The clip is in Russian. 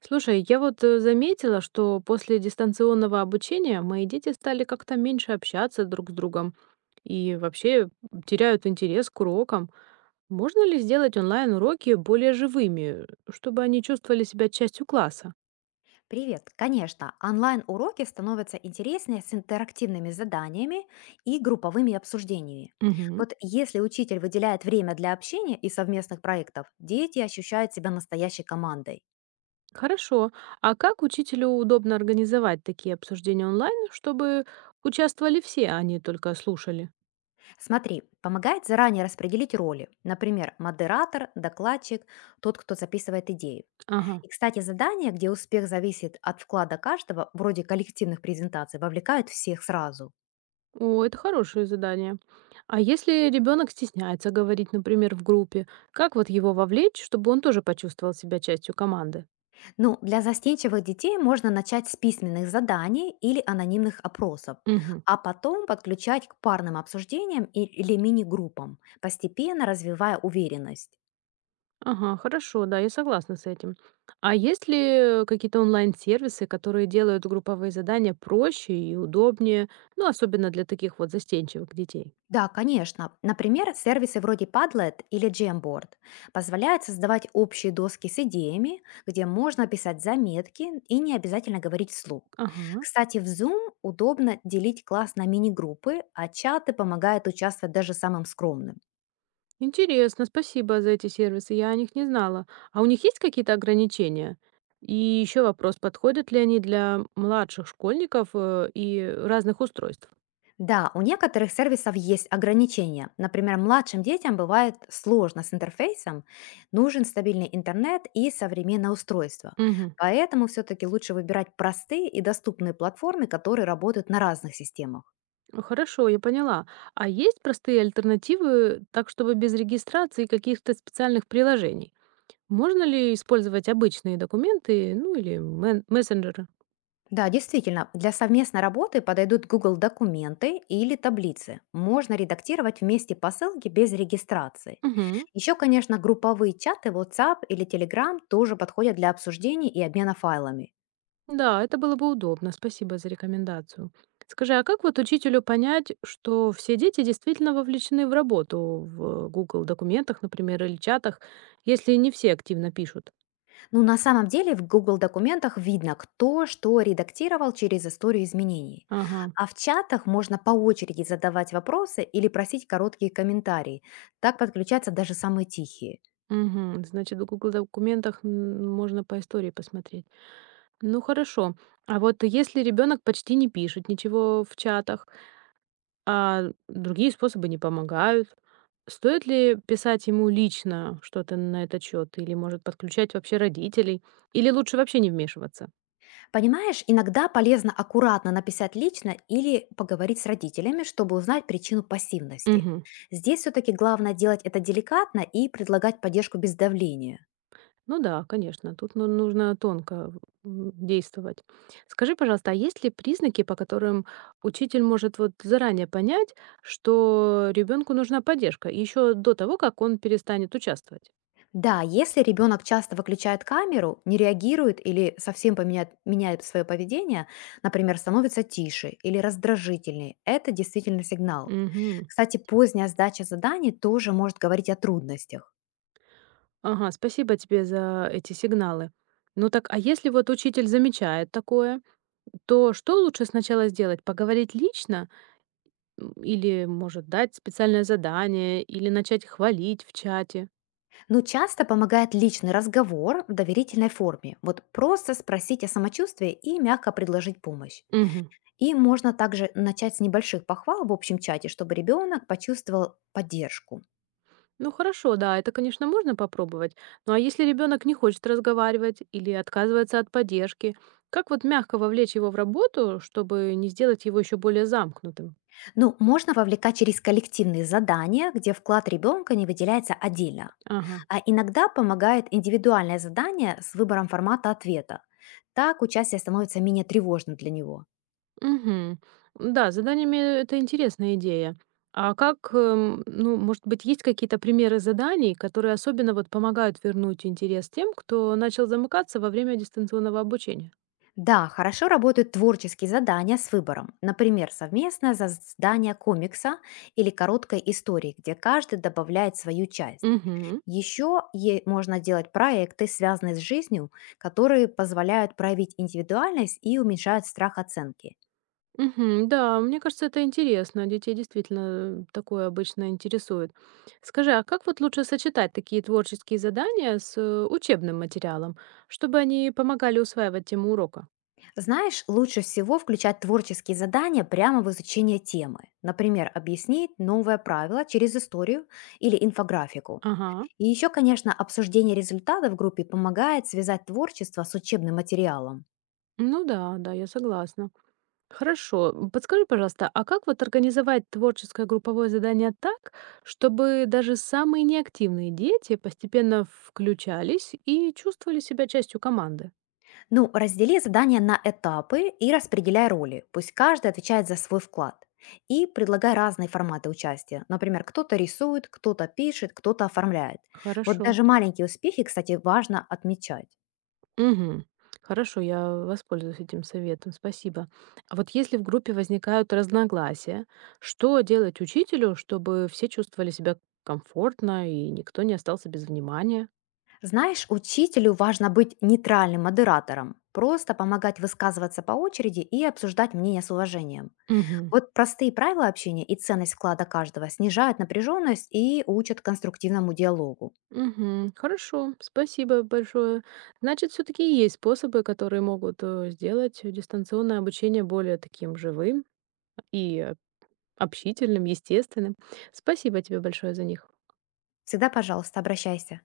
Слушай, я вот заметила, что после дистанционного обучения мои дети стали как-то меньше общаться друг с другом и вообще теряют интерес к урокам. Можно ли сделать онлайн-уроки более живыми, чтобы они чувствовали себя частью класса? Привет! Конечно, онлайн-уроки становятся интереснее с интерактивными заданиями и групповыми обсуждениями. Мгм. Вот если учитель выделяет время для общения и совместных проектов, дети ощущают себя настоящей командой. Хорошо. А как учителю удобно организовать такие обсуждения онлайн, чтобы участвовали все, а не только слушали? Смотри, помогает заранее распределить роли, например, модератор, докладчик, тот, кто записывает идеи. Ага. И, кстати, задания, где успех зависит от вклада каждого, вроде коллективных презентаций, вовлекают всех сразу. О, это хорошее задание. А если ребенок стесняется говорить, например, в группе, как вот его вовлечь, чтобы он тоже почувствовал себя частью команды? Ну, для застенчивых детей можно начать с письменных заданий или анонимных опросов, Мгм. а потом подключать к парным обсуждениям или мини-группам, постепенно развивая уверенность. Ага, хорошо, да, я согласна с этим. А есть ли какие-то онлайн-сервисы, которые делают групповые задания проще и удобнее, ну, особенно для таких вот застенчивых детей? Да, конечно. Например, сервисы вроде Padlet или Jamboard позволяют создавать общие доски с идеями, где можно писать заметки и не обязательно говорить вслух. Ага. Кстати, в Zoom удобно делить класс на мини-группы, а чаты помогают участвовать даже самым скромным. Интересно, спасибо за эти сервисы, я о них не знала. А у них есть какие-то ограничения? И еще вопрос, подходят ли они для младших школьников и разных устройств? Да, у некоторых сервисов есть ограничения. Например, младшим детям бывает сложно с интерфейсом, нужен стабильный интернет и современное устройство. Мгм. Поэтому все-таки лучше выбирать простые и доступные платформы, которые работают на разных системах. Хорошо, я поняла. А есть простые альтернативы, так чтобы без регистрации и каких-то специальных приложений? Можно ли использовать обычные документы, ну или мессенджеры? Да, действительно, для совместной работы подойдут Google документы или таблицы. Можно редактировать вместе посылки без регистрации. Мгм. Еще, конечно, групповые чаты WhatsApp или Telegram тоже подходят для обсуждений и обмена файлами. Да, это было бы удобно. Спасибо за рекомендацию. Скажи, а как вот учителю понять, что все дети действительно вовлечены в работу в Google документах, например, или чатах, если не все активно пишут? Ну, на самом деле в Google документах видно, кто что редактировал через историю изменений. Ага. А в чатах можно по очереди задавать вопросы или просить короткие комментарии. Так подключаются даже самые тихие. Мгм. Значит, в Google документах можно по истории посмотреть. Ну хорошо. А вот если ребенок почти не пишет ничего в чатах, а другие способы не помогают. Стоит ли писать ему лично что-то на этот счет? Или, может, подключать вообще родителей? Или лучше вообще не вмешиваться? Понимаешь, иногда полезно аккуратно написать лично или поговорить с родителями, чтобы узнать причину пассивности. Мгм. Здесь все-таки главное делать это деликатно и предлагать поддержку без давления. Ну да, конечно, тут нужно тонко действовать. Скажи, пожалуйста, а есть ли признаки, по которым учитель может вот заранее понять, что ребенку нужна поддержка еще до того, как он перестанет участвовать? Да, если ребенок часто выключает камеру, не реагирует или совсем меняет свое поведение, например, становится тише или раздражительнее, это действительно сигнал. Мгм. Кстати, поздняя сдача заданий тоже может говорить о трудностях. Ага, спасибо тебе за эти сигналы. Ну так, а если вот учитель замечает такое, то что лучше сначала сделать? Поговорить лично? Или, может, дать специальное задание? Или начать хвалить в чате? Но часто помогает личный разговор в доверительной форме. Вот просто спросить о самочувствии и мягко предложить помощь. Мгм. И можно также начать с небольших похвал в общем чате, чтобы ребенок почувствовал поддержку. Ну хорошо, да, это, конечно, можно попробовать. Ну а если ребенок не хочет разговаривать или отказывается от поддержки, как вот мягко вовлечь его в работу, чтобы не сделать его еще более замкнутым? Ну, можно вовлекать через коллективные задания, где вклад ребенка не выделяется отдельно. Ага. А иногда помогает индивидуальное задание с выбором формата ответа. Так участие становится менее тревожным для него. Мгм. Да, с заданиями это интересная идея. А как, ну, может быть, есть какие-то примеры заданий, которые особенно вот помогают вернуть интерес тем, кто начал замыкаться во время дистанционного обучения? Да, хорошо работают творческие задания с выбором. Например, совместное создание комикса или короткой истории, где каждый добавляет свою часть. Мгм. Еще можно делать проекты, связанные с жизнью, которые позволяют проявить индивидуальность и уменьшают страх оценки. Мгм. Да, мне кажется, это интересно. Детей действительно такое обычно интересует. Скажи, а как вот лучше сочетать такие творческие задания с учебным материалом, чтобы они помогали усваивать тему урока? Знаешь, лучше всего включать творческие задания прямо в изучение темы. Например, объяснить новое правило через историю или инфографику. Ага. И еще, конечно, обсуждение результатов в группе помогает связать творчество с учебным материалом. Ну да, да, я согласна. Хорошо. Подскажи, пожалуйста, а как вот организовать творческое групповое задание так, чтобы даже самые неактивные дети постепенно включались и чувствовали себя частью команды? Ну, раздели задания на этапы и распределяй роли. Пусть каждый отвечает за свой вклад. И предлагай разные форматы участия. Например, кто-то рисует, кто-то пишет, кто-то оформляет. Вот Хорошо. даже маленькие успехи, кстати, важно отмечать. Мгм. Хорошо, я воспользуюсь этим советом. Спасибо. А вот если в группе возникают разногласия, что делать учителю, чтобы все чувствовали себя комфортно и никто не остался без внимания? Знаешь, учителю важно быть нейтральным модератором, просто помогать высказываться по очереди и обсуждать мнения с уважением. Мгм. Вот простые правила общения и ценность вклада каждого снижают напряженность и учат конструктивному диалогу. Мгм. Хорошо, спасибо большое. Значит, все-таки есть способы, которые могут сделать дистанционное обучение более таким живым и общительным, естественным. Спасибо тебе большое за них. Всегда, пожалуйста, обращайся.